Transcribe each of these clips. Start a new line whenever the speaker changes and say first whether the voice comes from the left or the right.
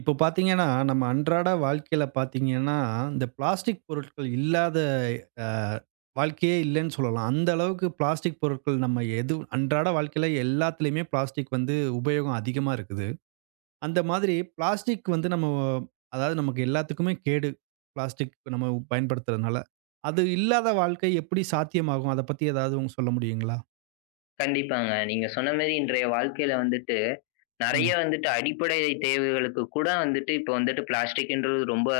right: இப்போ பார்த்தீங்கன்னா, நம்ம அன்றாட வாழ்க்கையில பார்த்தீங்கன்னா, இந்த பிளாஸ்டிக் பொருட்கள் இல்லாத அ வாழ்க்கையே இல்லன்னு சொல்லலாம். அந்த அளவுக்கு பிளாஸ்டிக் பொருட்கள் நம்ம எது அன்றாட வாழ்க்கையில எல்லாத்துலயுமே பிளாஸ்டிக் வந்து உபயோகம் அதிகமா இருக்குது. அந்த மாதிரி பிளாஸ்டிக் வந்து நம்ம அதாவது நமக்கு எல்லாத்துக்குமே கேடு. பிளாஸ்டிக் நம்ம பயன்படுத்துறதுனால. அது இல்லாத வாழ்க்கை எப்படி சாத்தியமாகும்? அத பத்தி ஏதாவது உங்க சொல்ல முடியுங்களா?
left: கண்டிப்பாங்க. நீங்க சொன்ன மாரி இன்றைய வாழ்க்கையில வந்துட்டு, நெறைய
right: ம்.
left: வந்துட்டு அடிப்படை தேவைகளுக்கு கூட வந்துட்டு இப்ப வந்துட்டு பிளாஸ்டிக்ன்றது ரொம்ப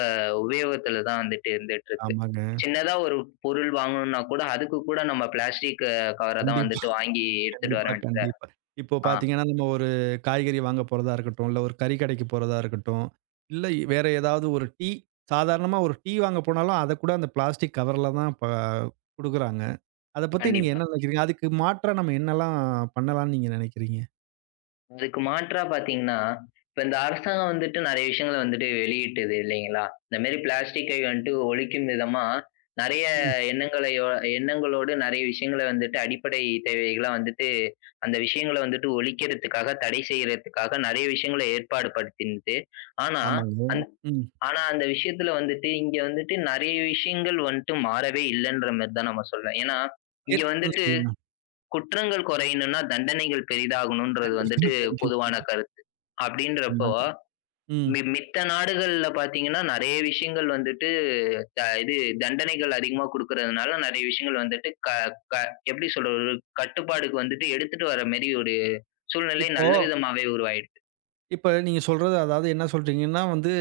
left: உபயோகத்துல தான் வந்துட்டு இருந்துட்டு இருக்கு.
right: ஆமாங்க.
left: சின்னதா ஒரு பொருள் வாங்கணும்னா கூட, அதுக்கு கூட நம்ம பிளாஸ்டிக் கவர தான்
right: கண்டிப்பா.
left: வந்துட்டு வாங்கி எடுத்துட்டு வர
right: கண்டிப்பா,
left: வேண்டியதா இருக்கு.
right: கண்டிப்பா. இப்போ
left: ஆ,
right: பார்த்தீங்கன்னா, நம்ம ஒரு காய்கறி வாங்க போறதா இருக்கட்டும், இல்ல ஒரு கறி கடைக்கு போறதா இருக்கட்டும், இல்ல வேற ஏதாவது ஒரு டீ சாதாரணமா ஒரு டீ வாங்க போனாலும், அத கூட அந்த பிளாஸ்டிக் கவர்ல தான் இப்ப குடுக்குறாங்க. அத பத்தி நீங்க
left: கண்டிப்பா.
right: என்ன நினைக்கிறீங்க? அதுக்கு மாற்றா நம்ம என்னலாம் பண்ணலாம்னு நீங்க நினைக்கிறீங்க?
left: அதுக்கு மாற்றா பார்த்தீங்கன்னா, இப்ப இந்த அரசாங்கம் வந்துட்டு நெறைய விஷயங்கள வந்துட்டு வெளியிட்டது இல்லைங்களா? இந்த மாரி பிளாஸ்டிக்கை வந்துட்டு ஒழிக்கும் விதமா நெறைய
right: ம்.
left: எண்ணங்களையோ எண்ணங்களோடு நெறைய விஷயங்கள வந்துட்டு அடிப்படை தேவைகளா வந்துட்டு அந்த விஷயங்கள வந்துட்டு ஒழிக்கிறதுக்காக, தடை செய்யறதுக்காக நெறைய விஷயங்கள ஏற்பாடு படுத்தினது. ஆனா,
right: ஆமாங்க.
left: அந்
right: ம்.
left: ஆனா அந்த விஷயத்துல வந்துட்டு இங்க வந்துட்டு நெறைய விஷயங்கள் வந்துட்டு மாறவே இல்லன்ற மாரி தான் நம்ம சொல்லலாம். ஏன்னா, இங்க
right: ம்.
left: வந்துட்டு
right: சொல்லுங்க.
left: குற்றங்கள் குறையணும்னா, தண்டனைகள் பெரிதாகணுன்றது வந்துட்டு
right: கண்டிப்பா,
left: பொதுவான
right: கண்டிப்பா.
left: கருத்து. அப்படின்றப்போ,
right: ஆமாங்க. ம்.
left: மித்த நாடுகள்ல பார்த்தீங்கன்னா, நெறைய விஷயங்கள் வந்துட்டு இது தண்டனைகள் அதிகமா குடுக்கறதுனால நெறைய விஷயங்கள் வந்துட்டு க க எப்படி சொல்றது? ஒரு கட்டுப்பாடுக்கு வந்துட்டு எடுத்துட்டு வர மாரி ஒரு சூழ்நிலை
right: இப்போ
left: நல்ல விதமாவே உருவாயிடுது.
right: இப்ப நீங்க சொல்றது அதாவது என்ன சொல்றீங்கன்னா வந்து,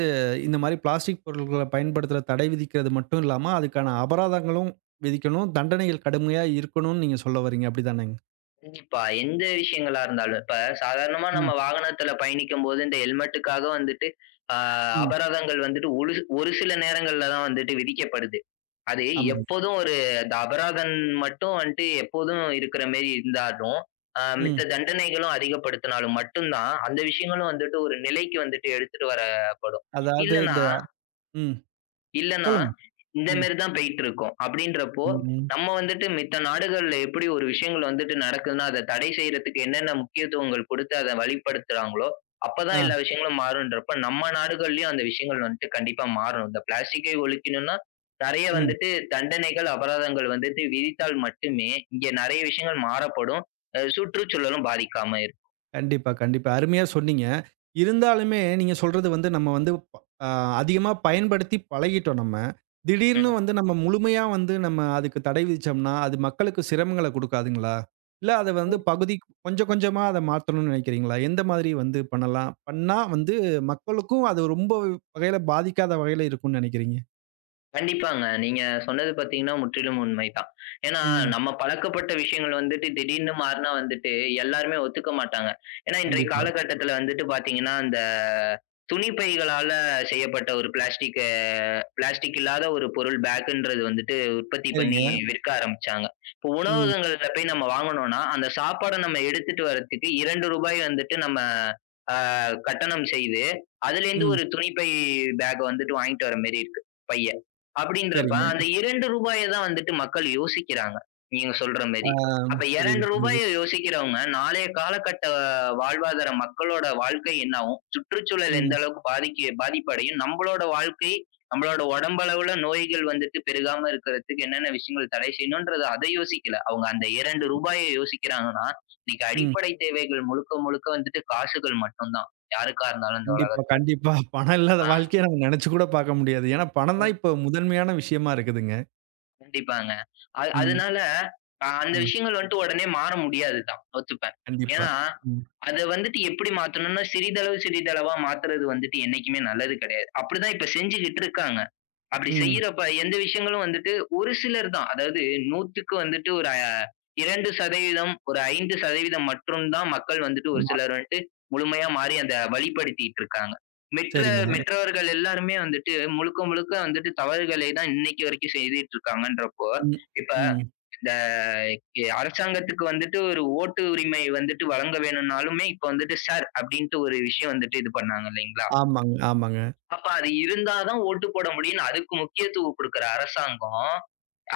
right: இந்த மாரி பிளாஸ்டிக் பொருட்கள பயன்படுத்துற தடை விதிக்கிறது மட்டும் இல்லாம, அதுக்கான அபராதங்களும் விதிக்கணும். தண்டனைகள் கடுமையா இருக்கணும்னு நீங்க சொல்ல வரீங்க. அப்படிதானேங்க?
left: கண்டிப்பா. எந்த விஷயங்களா இருந்தாலும். இப்ப சாதாரணமா
right: ம்,
left: நம்ம வாகனத்துல பயணிக்கும்போது இந்த ஹெல்மெட்டுக்காக வந்துட்டு, ஆ
right: ம்.
left: அபராதங்கள் வந்துட்டு ஒரு ஒரு சில நேரங்கள்ல தான் வந்துட்டு விதிக்கப்படுது. அது
right: ஆமாங்க.
left: எப்போதும் ஒரு அந்த அபராதம் மட்டும் வந்துட்டு எப்போதும் இருக்கிற மாரி இருந்தாலும்,
right: ம்.
left: மித்த தண்டனைகளும் அதிகப்படுத்தினாலும் மட்டும் தான், அந்த விஷயங்களும் வந்துட்டு ஒரு நிலைக்கு வந்துட்டு எடுத்துட்டு வரப்படும்.
right: அதாவது
left: இல்லன்னா
right: இந்த ம்.
left: இல்லன்னா,
right: சொல்லுங்க.
left: இந்த
right: ம்.
left: மாரி தான் போயிட்டு இருக்கும். அப்படின்றப்போ,
right: ம்.
left: நம்ம வந்துட்டு மித்த நாடுகள்ல எப்படி ஒரு விஷயங்கள் வந்துட்டு நடக்குதுன்னா, அத தடை செய்றதுக்கு என்னென்ன முக்கியத்துவங்கள் குடுத்து அத வழிப்படுத்துறாங்களோ,
right: ஆ.
left: அப்பதான் எல்லா விஷயங்களும் மாறும்ன்றப்ப, நம்ம நாடுகள்லயும் அந்த விஷயங்கள் வந்துட்டு கண்டிப்பா மாறணும். இந்த பிளாஸ்டிக்கை ஒழிக்கணும்னா, நெறைய
right: ம்.
left: வந்துட்டு தண்டனைகள், அபராதங்கள் வந்துட்டு விதித்தால் மட்டுமே, இங்க நெறைய விஷயங்கள் மாறப்படும். சுற்றுச்சூழலும் பாதிக்காம
right: கண்டிப்பா, கண்டிப்பா. அருமையா சொன்னீங்க. இருந்தாலுமே நீங்க சொல்றது வந்து நம்ம வந்து ப அ அதிகமா பயன்படுத்தி பழகிட்டோம் நம்ம. திடீர்னு வந்து
left: இருக்கும்.
right: நம்ம முழுமையா வந்து நம்ம அதுக்கு தடை விதிச்சோம்னா, அது மக்களுக்கு சிரமங்கள குடுக்காதுங்களா? இல்ல அத வந்து
left: ம்.
right: பகுதி கொஞ்சம் கொஞ்சமா அத மாத்தணும்னு நினைக்கிறீங்களா? எந்த மாதிரி வந்து பண்ணலாம்? பண்ணா வந்து மக்களுக்கும் அது ரொம்ப வகையில பாதிக்காத வகையில இருக்கும்னு நினைக்கிறீங்க?
left: கண்டிப்பாங்க. நீங்க சொன்னது பார்த்தீங்கன்னா, முற்றிலும் உண்மைதான். ஏன்னா,
right: ம்.
left: நம்ம பழக்கப்பட்ட விஷயங்கள் வந்துட்டு திடீர்னு மாறுனா வந்துட்டு எல்லாருமே ஒத்துக்க மாட்டாங்க. ஏன்னா, இன்றைய
right: கண்டிப்பா.
left: காலகட்டத்தில வந்துட்டு பார்த்தீங்கன்னா, அந்த துணி பைகளால செய்யப்பட்ட ஒரு பிளாஸ்டிக் இல்லாத ஒரு பொருள் பேக்குன்றது வந்துட்டு உற்பத்தி
right: சரிங்க.
left: பண்ணி விற்க ஆரம்பிச்சாங்க. இப்போ
right: ம்,
left: உணவகங்கள்ல போய் நம்ம வாங்கணும்னா, அந்த சாப்பாட நம்ம எடுத்துட்டு வரதுக்கு ரூ. 2 வந்துட்டு நம்ம அ கட்டணம் செய்து, அதிலேருந்து
right: ம்.
left: ஒரு துணி பை பேக் வந்துட்டு வாங்கிட்டு வர மாரி இருக்கு, பைய. அப்படின்றப்ப,
right: சரிங்க.
left: அந்த 2 ரூபாய தான் வந்துட்டு மக்கள் யோசிக்கிறாங்க. நீங்க சொல்ற
right: ஆ
left: மாரி. அப்ப
right: புரியுது,
left: 2 ரூபாய
right: புரியுது.
left: யோசிக்கிறவங்க, நாளைய காலகட்ட வாழ்வாதார மக்களோட வாழ்க்கை என்னாகும்? சுற்றுச்சூழல் எந்த
right: ம்,
left: அளவுக்கு பாதிக்க பாதிப்படையும்? நம்பளோட வாழ்க்கை, நம்மளோட உடம்பளவுல நோய்கள் வந்துட்டு பெருகாம இருக்கிறதுக்கு என்னென்ன விஷயங்கள் தடை செய்யணும்ன்றத அத யோசிக்கல. அவங்க அந்த 2
right: ம்,
left: ரூபாய யோசிக்கிறாங்கன்னா, இன்னைக்கு
right: ம்.
left: அடிப்படை தேவைகள் முழுக்க முழுக்க வந்துட்டு காசுகள் மட்டும் தான். யாருக்கா இருந்தாலும் இந்த
right: கண்டிப்பா,
left: உலகத்துல.
right: கண்டிப்பா. பணம் இல்லாத
left: ஆ.
right: வாழ்க்கைய நம்ம நெனச்சு கூட பாக்க முடியாது. ஏன்னா, பணம் தான் இப்ப முதன்மையான விஷயமா இருக்குதுங்க.
left: கண்டிப்பாங்க.
right: ம்,
left: அதனால அந்த
right: ம்.
left: விஷயங்கள் வந்துட்டு உடனே மாற முடியாது தான். ஒத்துப்பேன்.
right: கண்டிப்பா.
left: ஏன்னா,
right: ம்,
left: அத வந்துட்டு எப்படி மாத்தணும்னா, சிறிதளவு சிறிதளவா மாத்துறது வந்துட்டு என்னைக்குமே நல்லது கிடையாது. அப்படிதான் இப்ப செஞ்சுகிட்டு இருக்காங்க. அப்படி
right: ம்.
left: செய்யறப்ப எந்த விஷயங்களும் வந்துட்டு ஒரு சிலர் தான். அதாவது 100க்கு வந்துட்டு ஒரு அ 2% ஒரு 5% மற்றும் தான் மக்கள் வந்துட்டு ஒரு
right: ஆமா.
left: சிலர் வந்துட்டு முழுமையா மாறி அந்த வழிப்படுத்திட்டு இருக்காங்க. மெற்ற
right: சரிங்க.
left: மெற்றவர்கள் எல்லாருமே வந்துட்டு முழுக்க, முழுக்க வந்துட்டு தவறுகளை தான் இன்னைக்கு வரைக்கும் செய்துட்டு இருக்காங்கன்றப்போ,
right: ம்,
left: இப்ப
right: ம்.
left: இந்த அரசாங்கத்துக்கு வந்துட்டு ஒரு ஓட்டு உரிமை வந்துட்டு வழங்க வேணும்னாலுமே, இப்ப வந்துட்டு "சார்" அப்படின்ட்டு ஒரு விஷயம் வந்துட்டு இது பண்ணாங்க இல்லைங்களா?
right: ஆமாங்க, ஆமாங்க.
left: அப்ப அது இருந்தா தான் ஓட்டு போட முடியும்ன்னு அதுக்கு முக்கியத்துவம் குடுக்குற அரசாங்கம்,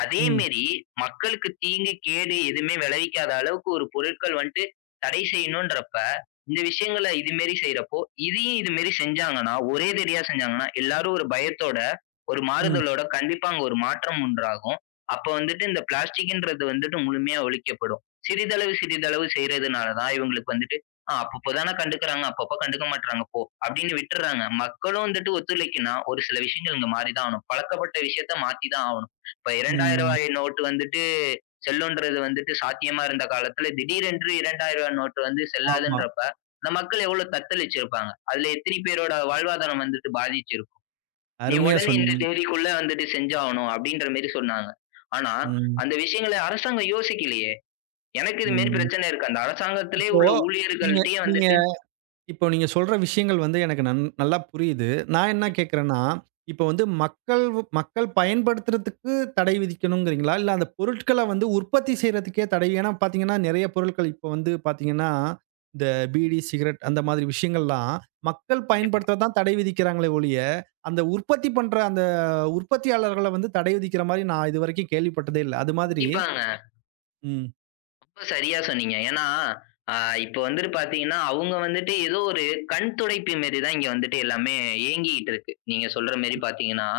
left: அதே
right: ம்,
left: மேரி மக்களுக்கு தீங்கு, கேடு எதுவுமே விளைவிக்காத அளவுக்கு ஒரு பொருட்கள் வந்துட்டு தடை செய்யணுன்றப்ப, இந்த விஷயங்கள இது மேரி செய்றப்போ, இதையும் இது மேரி செஞ்சாங்கன்னா, ஒரே தடியா செஞ்சாங்கன்னா, எல்லாரும் ஒரு பயத்தோட, ஒரு
right: ம்,
left: மாறுதலோட கண்டிப்பா அங்க ஒரு மாற்றம் உண்டாகும். அப்ப வந்துட்டு இந்த பிளாஸ்டிக்ன்றது வந்துட்டு முழுமையா ஒழிக்கப்படும். சிறிதளவு, சிறிதளவு செய்றதுனால தான் இவங்களுக்கு வந்துட்டு, அப்பப்போ தான கண்டுக்குறாங்க, அப்பப்போ கண்டுக்க மாட்றாங்க போ" அப்படின்னு விட்டுர்றாங்க. மக்களும் வந்துட்டு ஒத்துழைக்குன்னா, ஒரு சில விஷயங்கள் இங்க மாறி தான் ஆகணும். பழக்கப்பட்ட விஷயத்த மாத்தி தான் ஆகணும். இப்ப 2000
right: ம்.
left: ரூபாய் நோட்டு வந்துட்டு செல்லுன்றது வந்துட்டு சாத்தியமா இருந்த காலத்துல திடீரென்று 2000 ரூபாய் நோட்டு வந்து
right: ஆமா.
left: செல்லாதுன்றப்ப, அந்த மக்கள் எவ்வளோ தத்தளிச்சிருப்பாங்க. அதுல எத்தனை பேரோட வாழ்வாதாரம் வந்துட்டு பாதிச்சிருக்கும். "நீ
right: அருமையா
left: உடனே இந்த
right: சொன்னீங்க.
left: தேதிக்குள்ள வந்துட்டு செஞ்சாகணும்" அப்படின்ற மாரி சொன்னாங்க. ஆனா,
right: ம்,
left: அந்த விஷயங்கள அரசாங்கம் யோசிக்கலையே! எனக்கு இது மாரி
right: ம்.
left: பிரச்சனை இருக்கு. அந்த அரசாங்கத்திலேயே
right: இப்போ
left: உள்ள
right: நீங்க
left: ஊழியர்கள்ட்டயே
right: நீங்க
left: வந்துட்டு
right: இப்போ நீங்க சொல்ற விஷயங்கள் வந்து எனக்கு நன் நல்லா புரியுது. நான் என்ன
left: ம்.
right: கேட்கிறேன்னா, இப்போ வந்து மக்கள் மக்கள் பயன்படுத்துறதுக்கு தடை விதிக்கணுங்கிறீங்களா? இல்ல அந்த பொருட்கள வந்து உற்பத்தி செய்றதுக்கே தடை? ஏன்னா பார்த்தீங்கன்னா, நெறைய பொருட்கள் இப்போ வந்து பார்த்தீங்கன்னா, இந்த பீடி, சிகரெட் அந்த மாதிரி விஷயங்கள்லாம் மக்கள்
left: கண்டிப்பா.
right: பயன்படுத்த தான் தடை விதிக்கிறாங்களே ஒழிய, அந்த உற்பத்தி பண்ற அந்த உற்பத்தியாளர்கள வந்து தடை விதிக்கிற மாரி நான் இதுவரைக்கும் கேள்விப்பட்டதே இல்ல. அது மாதிரி
left: கண்டிப்பாங்க.
right: ம்.
left: ரொம்ப சரியா சொன்னீங்க. ஏன்னா, அ இப்ப வந்துட்டு பாத்தீங்கன்னா, அவங்க வந்துட்டு ஏதோ ஒரு கண் துடைப்பு மாரி தான் இங்க வந்துட்டு எல்லாமே இயங்கிக்கிட்டு இருக்கு. நீங்க சொல்ற மாரி பாத்தீங்கன்னா,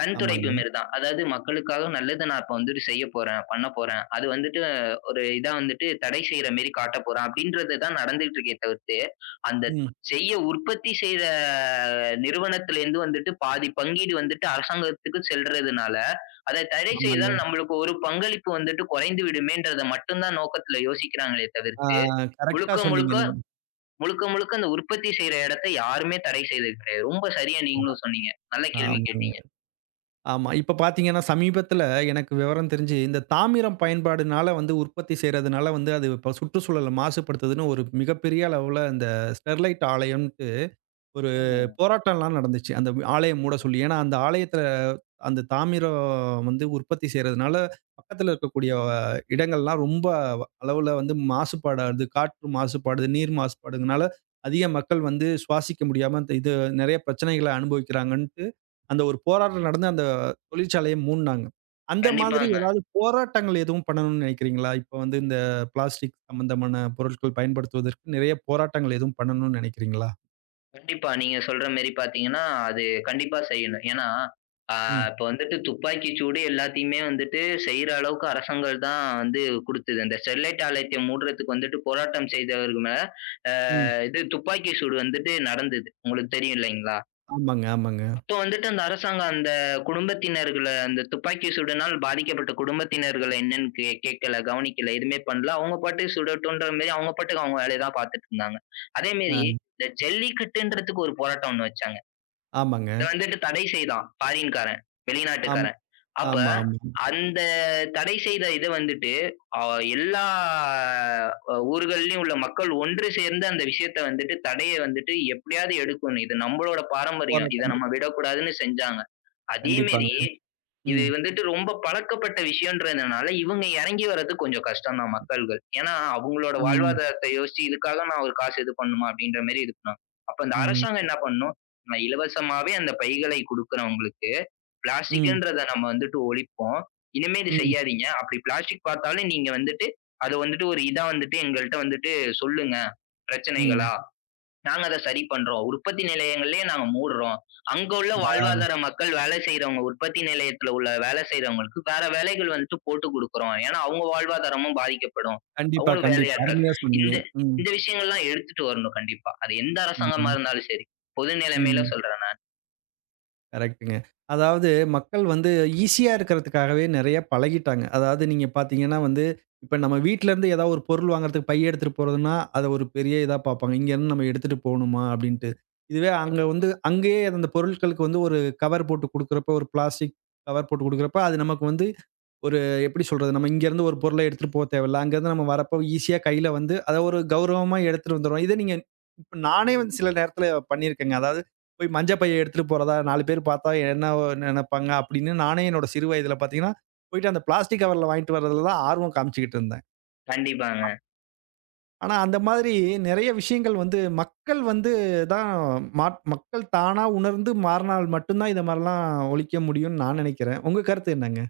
left: கண் துடைப்பு
right: ஆமாங்க.
left: மாரி தான். அதாவது மக்களுக்காக நல்லது நான் இப்ப வந்துட்டு செய்ய போறேன், பண்ண போறேன். அது வந்துட்டு ஒரு இதா வந்துட்டு தடை செய்ற மாரி காட்டப் போறேன் அப்படின்றது தான் நடந்துட்டு இருக்கே தவிர்த்து, அந்த
right: ம்.
left: செய்ய உற்பத்தி செய்ற நிறுவனத்திலேருந்து வந்துட்டு பாதி பங்கீடு வந்துட்டு அரசாங்கத்துக்கு செல்றதுனால, அத தடை
right: ஆமாங்க.
left: செய்தால் நம்மளுக்கு ஒரு பங்களிப்பு வந்துட்டு குறைந்து விடுமேன்றத மட்டும் தான் நோக்கத்துல யோசிக்கிறாங்களே
right: ஆ
left: தவிர்த்து,
right: கரெக்ட்டா
left: முழுக்க
right: சொன்னீங்க
left: முழுக்க
right: நீங்க.
left: முழுக்க முழுக்க அந்த உற்பத்தி செய்ற இடத்த யாருமே தடை செய்தது கிடையாது. ரொம்ப சரியா
right: ஆ
left: நீங்களும் சொன்னீங்க. நல்ல கேள்வி கேட்டீங்க.
right: ஆமாங்க. ஆமா. இப்ப பார்த்தீங்கன்னா, சமீபத்தில எனக்கு விவரம் தெரிஞ்சு, இந்த தாமிரம் பயன்பாடுனால வந்து உற்பத்தி செய்றதுனால வந்து, அது இப்ப சுற்றுச்சூழல மாசுபடுத்துதுன்னு ஒரு மிகப்பெரிய அளவுல இந்த ஸ்டெர்லைட் ஆலையம் ஒரு
left: ஆமாங்க.
right: போராட்டம்லாம் நடந்துச்சு. அந்த ஆலயம் மூட
left: இப்ப
right: சொல்லி. ஏன்னா, அந்த ஆலயத்தில அந்த தாமிரம் வந்து உற்பத்தி செய்றதுனால, பக்கத்தில இருக்கக்கூடிய இடங்கள்லாம் ரொம்ப அளவுல வந்து மாசுபாடாகுது. காற்று மாசுபாடுது, நீர் மாசுபாடுங்கனால, அதிக மக்கள் வந்து சுவாசிக்க முடியாம அந்த இது நெறைய பிரச்சனைகள அனுபவிக்கிறாங்கன்ட்டு, அந்த ஒரு போராட்டம் நடந்து அந்த தொழிற்சாலைய மூடுனாங்க. அந்த மாதிரி
left: கண்டிப்பாங்க.
right: ஏதாவது போராட்டங்கள் எதுவும் பண்ணணும்னு நினைக்கிறீங்களா? இப்ப வந்து இந்த பிளாஸ்டிக் சம்மந்தமான பொருட்கள் பயன்படுத்துவதற்கு நெறைய போராட்டங்கள் எதுவும் பண்ணணும்னு நினைக்கிறீங்களா?
left: கண்டிப்பா. நீங்க சொல்ற மாரி பார்த்தீங்கன்னா, அது கண்டிப்பா செய்யணும். ஏன்னா, ஆ இப்ப வந்துட்டு துப்பாக்கி சூடு எல்லாத்தையுமே வந்துட்டு செய்ற அளவுக்கு அரசாங்கம் தான் வந்து குடுத்தது. அந்த ஸ்டெர்லைட் ஆலைத்த மூடுறதுக்கு வந்துட்டு போராட்டம் செய்தவர்கள் மேல, ஆ
right: ம்.
left: இது துப்பாக்கி சூடு வந்துட்டு நடந்தது. உங்களுக்கு தெரியும் இல்லைங்களா?
right: ஆமாங்க, ஆமாங்க.
left: அப்போ வந்துட்டு அந்த அரசாங்கம் அந்த குடும்பத்தினர்கள அந்த துப்பாக்கி சூடுனால் பாதிக்கப்பட்ட குடும்பத்தினர்கள என்னன்னு கேட்கல, கவனிக்கல, எதுவுமே பண்ணல. அவங்க பாட்டுக்கு சுடட்டுன்ற மாரி அவங்க பாட்டுக்கு அவங்க வேலைய தான் பார்த்துட்டு இருந்தாங்க. அதே
right: அ
left: மாரி இந்த ஜல்லிக்கட்டுன்றதுக்கு ஒரு போராட்டம் ஒண்ணு வச்சாங்க.
right: ஆமாங்க.
left: இத வந்துட்டு தடை செய்தான் ஃபாரின்காரன்,
right: ஆம்
left: வெளிநாட்டுக்காரன். அப்ப
right: ஆமா, ஆமா.
left: அந்த தடை செய்த இத வந்துட்டு அ எல்லா அ ஊர்கள்லயும் உள்ள மக்கள் ஒன்று சேர்ந்து அந்த விஷயத்த வந்துட்டு தடைய வந்துட்டு எப்படியாவது எடுக்கணும். இது நம்மளோட பாரம்பரியம். இத
right: போராட்டம்.
left: நம்ம விடக்கூடாதுன்னு செஞ்சாங்க. அதே மாரி,
right: கண்டிப்பாங்க.
left: இது
right: ம்.
left: வந்துட்டு ரொம்ப பழக்கப்பட்ட விஷயம்ன்றதுனால, இவங்க இறங்கி வர்றது கொஞ்சம் கஷ்டம் தான் மக்கள்கள். ஏன்னா, அவங்களோட
right: ம்.
left: வாழ்வாதாரத்த யோசிச்சு, இதுக்காக நான் ஒரு காசு இது பண்ணணுமா? அப்படின்ற மாரி இது பண்ணுவாங்க. அப்ப இந்த
right: ம்.
left: அரசாங்கம் என்ன பண்ணணும்? நம்ம இலவசமாவே அந்த பைகளை குடுக்குறவங்களுக்கு,
right: ம்.
left: பிளாஸ்டிக்ன்றத நம்ம வந்துட்டு ஒழிப்போம். இனிமே இது
right: ம்.
left: செய்யாதீங்க. அப்படி பிளாஸ்டிக் பார்த்தாலும் நீங்க வந்துட்டு, அத வந்துட்டு ஒரு இதா வந்துட்டு எங்கள்ட்ட வந்துட்டு சொல்லுங்க.
right: ம்.
left: பிரச்சனைகளா? நாங்க அத சரி பண்றோம். உற்பத்தி நிலையங்களையே நாங்க மூடுறோம். அங்க உள்ள வாழ்வாதார மக்கள் வேலை செய்றவங்க உற்பத்தி நிலையத்துல உள்ள வேலை செய்றவங்களுக்கு வேற வேலைகள் வந்துட்டு போட்டு குடுக்குறோம். ஏன்னா அவங்க வாழ்வாதாரமும் பாதிக்கப்படும்.
right: கண்டிப்பா,
left: அவங்களும்
right: கண்டிப்பா.
left: வேலையாட்கள்.
right: அருமையா சொன்னீங்க.
left: இந்த
right: ம்.
left: இந்த விஷயங்கள்லாம் எடுத்துட்டு வரணும் கண்டிப்பா. அது எந்த அரசாங்கமா
right: ம்.
left: இருந்தாலும் சரி. பொது நிலைமையில
right: ம்.
left: சொல்றேன் நான்.
right: கரெக்ட்டுங்க. அதாவது மக்கள் வந்து ஈஸியா இருக்கிறதுக்காகவே நெறைய பழகிட்டாங்க. அதாவது நீங்க பார்த்தீங்கன்னா வந்து, இப்ப நம்ம வீட்லருந்து ஏதாவது ஒரு பொருள் வாங்குறதுக்கு பை எடுத்துட்டு போறதுன்னா, அத ஒரு பெரிய இதா பார்ப்பாங்க. இங்கேருந்து நம்ம எடுத்துட்டு போணுமா அப்படின்ட்டு. இதுவே அங்க வந்து அங்கேயே அந்த பொருட்களுக்கு வந்து ஒரு கவர் போட்டு குடுக்குறப்போ, ஒரு பிளாஸ்டிக் கவர் போட்டு குடுக்குறப்ப, அது நமக்கு வந்து ஒரு எப்படி சொல்றது? நம்ம இங்கேருந்து ஒரு பொருள எடுத்துட்டு போக தேவையில்ல. அங்கேருந்து நம்ம வரப்போ ஈஸியா கையில வந்து அத ஒரு கௌரவமா எடுத்துட்டு வந்துருவோம். இத நீங்க இப்ப நானே வந்து சில நேரத்தில பண்ணியிருக்கேங்க. அதாவது போய் மஞ்ச பைய எடுத்துட்டு போறதா 4 பேர் பார்த்தா என்ன நெனைப்பாங்க அப்படின்னு நானே என்னோட சிறு வயதில பார்த்தீங்கன்னா, போயிட்டு அந்த பிளாஸ்டிக் கவர்ல வாங்கிட்டு வரதுல தான் ஆர்வம் காமிச்சுக்கிட்டு இருந்தேன்.
left: கண்டிப்பாங்க.
right: ஆனா அந்த மாதிரி நெறைய விஷயங்கள் வந்து மக்கள் வந்து தான் மக்கள் தானா உணர்ந்து மாறுனால் மட்டும் தான் இத மாரிலாம் ஒழிக்க முடியும்னு நான் நெனைக்கிறேன். உங்க கருத்து என்னங்க?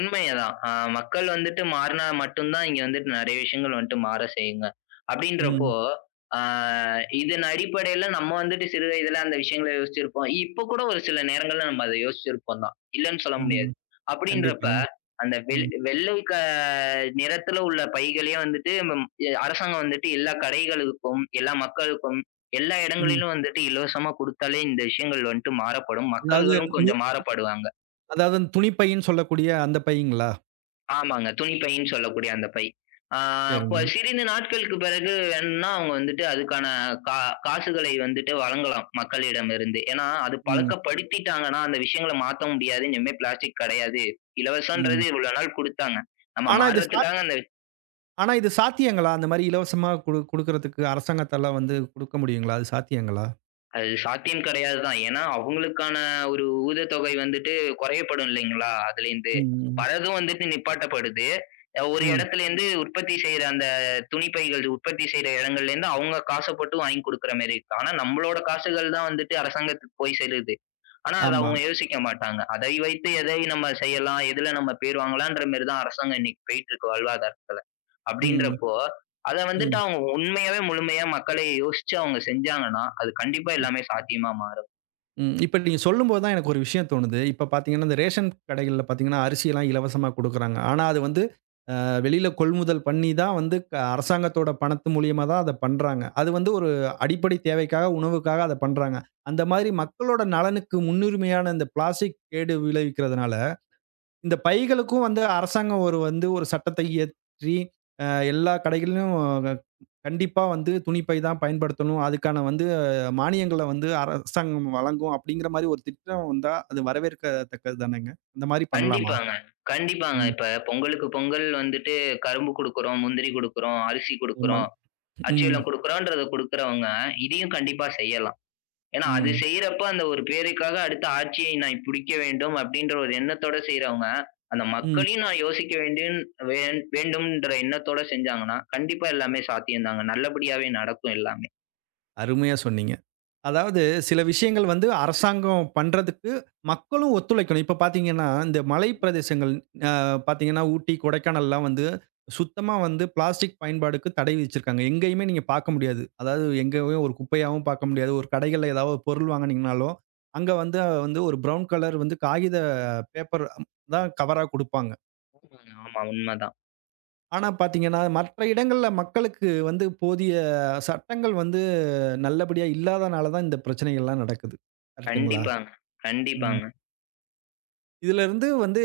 left: உண்மைதான். மக்கள் வந்துட்டு மாறுனா மட்டும் தான் இங்க வந்துட்டு நெறைய விஷயங்கள் வந்துட்டு மாற செய்யுங்க. அப்படின்றப்போ
right: ம்,
left: ஆ இதன் அடிப்படையில நம்ம வந்துட்டு சிறு வயதில அந்த விஷயங்கள யோசிச்சிருப்போம். இப்ப கூட ஒரு சில நேரங்கள்ல நம்ம அத யோசிச்சிருப்போம் தான். இல்லன்னு சொல்ல முடியாது.
right: ம்.
left: அப்படின்றப்ப
right: கண்டிப்பாங்க.
left: அந்த
right: ம்,
left: வெள்ளை நிறத்தில உள்ள பைகளே வந்துட்டு அரசாங்கம் வந்துட்டு எல்லா கடைகளுக்கும், எல்லா மக்களுக்கும், எல்லா
right: ம்.
left: இடங்களிலும் வந்துட்டு இலவசமா குடுத்தாலே இந்த விஷயங்கள் வந்துட்டு மாறப்படும்.
right: அதாவது
left: மக்கள்களும்
right: நு
left: கொஞ்சம் மாறப்படுவாங்க.
right: அதாவது துணி பைன்னு சொல்லக்கூடிய அந்த பைங்களா?
left: ஆமாங்க. துணி பைன்னு சொல்லக்கூடிய அந்த பை. ஆ கொ
right: சரிங்க.
left: சிறிது நாட்களுக்கு பிறகு வேணும்னா அவங்க வந்துட்டு அதுக்கான கா காசுகளை வந்துட்டு வழங்கலாம் மக்களிடமிருந்து. ஏன்னா, அது
right: ம்,
left: பழக்கப்படுத்திட்டாங்கன்னா, அந்த விஷயங்கள மாத்த முடியாது. இனிமே பிளாஸ்டிக் கெடையாது.
right: ம்.
left: இலவசன்றது இவ்வளோ நாள் குடுத்தாங்க. நம்ம ம்.
right: ஆனா இது சா
left: மாறுறதுக்காக அந்த
right: ஆனா இது சாத்தியங்களா? அந்த மாரி இலவசமா குடு குடுக்குறதுக்கு அரசாங்கத்தால வந்து குடுக்க முடியுங்களா? அது சாத்தியங்களா?
left: அது சாத்தியம் கிடையாது தான். ஏன்னா, அவங்களுக்கான ஒரு ஊதியத்தொகை வந்துட்டு குறையப்படும் இல்லைங்களா? அதுலேருந்து.
right: ம்.
left: வர்றதும் வந்துட்டு நிப்பாட்டப்படுது. ஒரு
right: ம்.
left: இடத்துலேருந்து உற்பத்தி செய்ற அந்த துணி பைகள் உற்பத்தி செய்ற இடங்கள்லேருந்து அவங்க காச போட்டு வாங்கி குடுக்குற மாரி இருக்கு. ஆனா, நம்மளோட காசுகள் தான் வந்துட்டு அரசாங்கத்துக்கு போய் சேருது. ஆனா அத
right: ஆமா.
left: அவங்க யோசிக்க மாட்டாங்க. அதை வைத்து எதை நம்ம செய்யலாம்? எதுல நம்ம பேர் வாங்கலான்ற மாரி தான் அரசாங்கம் இன்னைக்கு போயிட்டு இருக்கு வாழ்வாதாரத்துல.
right: ம்.
left: அப்படின்றப்போ, அத வந்துட்டு
right: ம்.
left: அவங்க உண்மையாவே முழுமையா மக்களை யோசிச்சு அவங்க செஞ்சாங்கன்னா, அது கண்டிப்பா
right: ம்.
left: எல்லாமே சாத்தியமா மாறும்.
right: ம். இப்ப நீங்க சொல்லும்போது தான் எனக்கு ஒரு விஷயம் தோணுது. இப்ப பார்த்தீங்கன்னா, இந்த ரேஷன் கடைகள்ல பார்த்தீங்கன்னா, அரிசியெல்லாம் இலவசமா குடுக்குறாங்க. ஆனா அது வந்து அ வெளியில கொள்முதல் பண்ணி தான் வந்து அரசாங்கத்தோட பணத்து மூலியமா தான் அத பண்றாங்க. அது வந்து ஒரு அடிப்படை தேவைக்காக, உணவுக்காக அத பண்றாங்க. அந்த மாதிரி மக்களோட நலனுக்கு முன்னுரிமையான இந்த பிளாஸ்டிக் கேடு விளைவிக்கிறதுனால, இந்த பைகளுக்கும் வந்து அரசாங்கம் ஒரு வந்து ஒரு சட்டத்தை இயற்றி, அ எல்லா கடைகளிலும் க கண்டிப்பா வந்து துணிப்பை தான் பயன்படுத்தணும். அதுக்கான வந்து மானியங்கள வந்து அரசாங்கம் வழங்கும் அப்படிங்கிற மாரி ஒரு திட்டம் வந்தா, அது வரவேற்கத்தக்கது தானேங்க. அந்த மாரி பண்ணலாமா?
left: கண்டிப்பாங்க, கண்டிப்பாங்க.
right: ம்.
left: இப்ப பொங்கலுக்கு பொங்கல் வந்துட்டு கரும்பு குடுக்குறோம், முந்திரி குடுக்குறோம், அரிசி
right: ஆமாங்க.
left: குடுக்குறோம்,
right: ம்,
left: அச்சுவெல்லம் குடுக்குறோன்றத குடுக்குறவங்க இதையும் கண்டிப்பா செய்யலாம். ஏன்னா, அது
right: ம்,
left: செய்றப்ப அந்த ஒரு பேருக்காக அடுத்த ஆட்சியை நான் பிடிக்க வேண்டும் அப்படின்ற ஒரு எண்ணத்தோட செய்றவங்க, அந்த
right: ம்.
left: மக்களையும் நான் யோசிக்க வேண்டியன் வேண் வேண்டும்ன்ற எண்ணத்தோட செஞ்சாங்கன்னா, கண்டிப்பா எல்லாமே சாத்தியம் தாங்க. நல்லபடியாவே நடக்கும் எல்லாமே.
right: அருமையா சொன்னீங்க. அதாவது சில விஷயங்கள் வந்து அரசாங்கம் பண்றதுக்கு மக்களும் ஒத்துழைக்கணும். இப்ப பார்த்தீங்கன்னா, இந்த மலை பிரதேசங்கள் அ பார்த்தீங்கன்னா, ஊட்டி, கொடைக்கானல்லாம் வந்து சுத்தமா வந்து பிளாஸ்டிக் பயன்பாடுக்கு தடை விதிச்சிருக்காங்க. எங்கேயுமே நீங்க பார்க்க முடியாது. அதாவது எங்கேயுமே ஒரு குப்பையாவும் பார்க்க முடியாது. ஒரு கடைகள்ல ஏதாவது ஒரு பொருள் வாங்குனீங்கனாலும், அங்க வந்து வந்து ஒரு பிரவுன் கலர் வந்து காகித பேப்பர் தான் கவரா குடுப்பாங்க.
left: ஆமா, உண்மதான்.
right: ஆனா பார்த்தீங்கன்னா, மற்ற இடங்கள்ல மக்களுக்கு வந்து போதிய சட்டங்கள் வந்து நல்லபடியா இல்லாதனால தான் இந்த பிரச்சனைகள்லாம் நடக்குது. கரெக்ட்டுங்களா?
left: கண்டிப்பாங்க,
right: ம்.
left: கண்டிப்பாங்க.
right: இதுலருந்து வந்து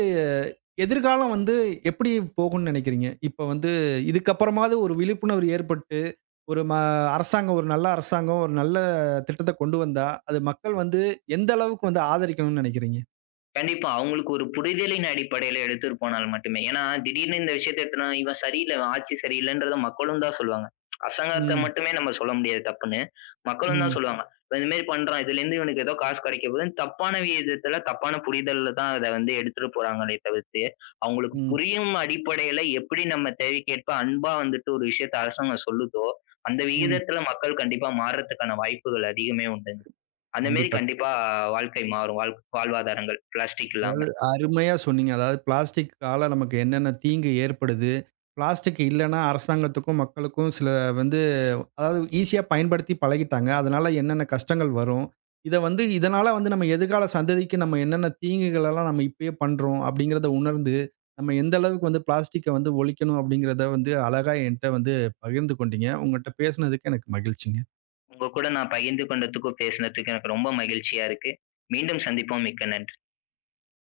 right: எதிர்காலம் வந்து எப்படி போகும்ன்னு நினைக்கிறீங்க? இப்ப வந்து இதுக்கப்புறமாவது ஒரு விழிப்புணர்வு ஏற்பட்டு, ஒரு அரசாங்கம் ஒரு நல்ல அரசாங்கம், ஒரு நல்ல திட்டத்த கொண்டு வந்தா, அது மக்கள் வந்து எந்த அளவுக்கு வந்து ஆதரிக்கணும்ன்னு நினைக்கிறீங்க?
left: கண்டிப்பா. அவங்களுக்கு ஒரு புரிதலின் அடிப்படையில எடுத்துட்டு போனால் மட்டுமே. ஏன்னா, திடீர்னு இந்த விஷயத்த எடுத்துனா, "இவன் சரியில்ல. இவன் ஆட்சி சரியில்லன்றத" மக்களும் தான் சொல்லுவாங்க. அரசாங்கத்த
right: ம்,
left: மட்டுமே நம்ம சொல்ல முடியாது தப்புன்னு. மக்களும் தான்
right: ம்,
left: சொல்லுவாங்க. "இவன் இது மாரி பண்றான். இதுலேருந்து இவனுக்கு ஏதோ காசு கிடைக்க போகுதுன்னு" தப்பான விதத்துல, தப்பான புரிதல்ல தான் அத வந்து எடுத்துட்டு போறாங்களே தவிர்த்து, அவங்களுக்கு
right: ம்,
left: புரியும் அடிப்படையில எப்படி நம்ம தேவைக்கேற்ப அன்பா வந்துட்டு ஒரு விஷயத்த அரசாங்கம் சொல்லுதோ, அந்த
right: ம்.
left: விகிதத்துல மக்கள் கண்டிப்பா மாறுறதுக்கான வாய்ப்புகள் அதிகமே உண்டுங்க. அந்த மாரி
right: கண்டிப்பா,
left: கண்டிப்பா
right: கண்டிப்பா.
left: வாழ்க்கை மாறும். வாழ்வாதாரங்கள் பிளாஸ்டிக் இல்லாம.
right: அதாவது அருமையா சொன்னீங்க. அதாவது பிளாஸ்டிக்கால நமக்கு என்னென்ன தீங்கு ஏற்படுது? பிளாஸ்டிக் இல்லன்னா அரசாங்கத்துக்கும், மக்களுக்கும் சில வந்து அதாவது ஈஸியா பயன்படுத்தி பழகிட்டாங்க. அதனால என்னென்ன கஷ்டங்கள் வரும்? இத வந்து இதனால வந்து நம்ம எதிர்கால சந்ததிக்கு நம்ம என்னென்ன தீங்குகள் எல்லாம் நம்ம இப்பயே பண்றோம் அப்படிங்கிறத உணர்ந்து, நம்ம எந்த அளவுக்கு வந்து பிளாஸ்டிக்க வந்து ஒழிக்கணும் அப்படிங்கிறத வந்து அழகா என்ட்ட வந்து பகிர்ந்து கொண்டீங்க. உங்கட்ட பேசினதுக்கு எனக்கு மகிழ்ச்சிங்க.
left: உங்க கூட நான் பகிர்ந்து கொண்டதுக்கும், பேசினதுக்கும் எனக்கு ரொம்ப மகிழ்ச்சியா இருக்கு. மீண்டும் சந்திப்போம். மிக்க நன்றி.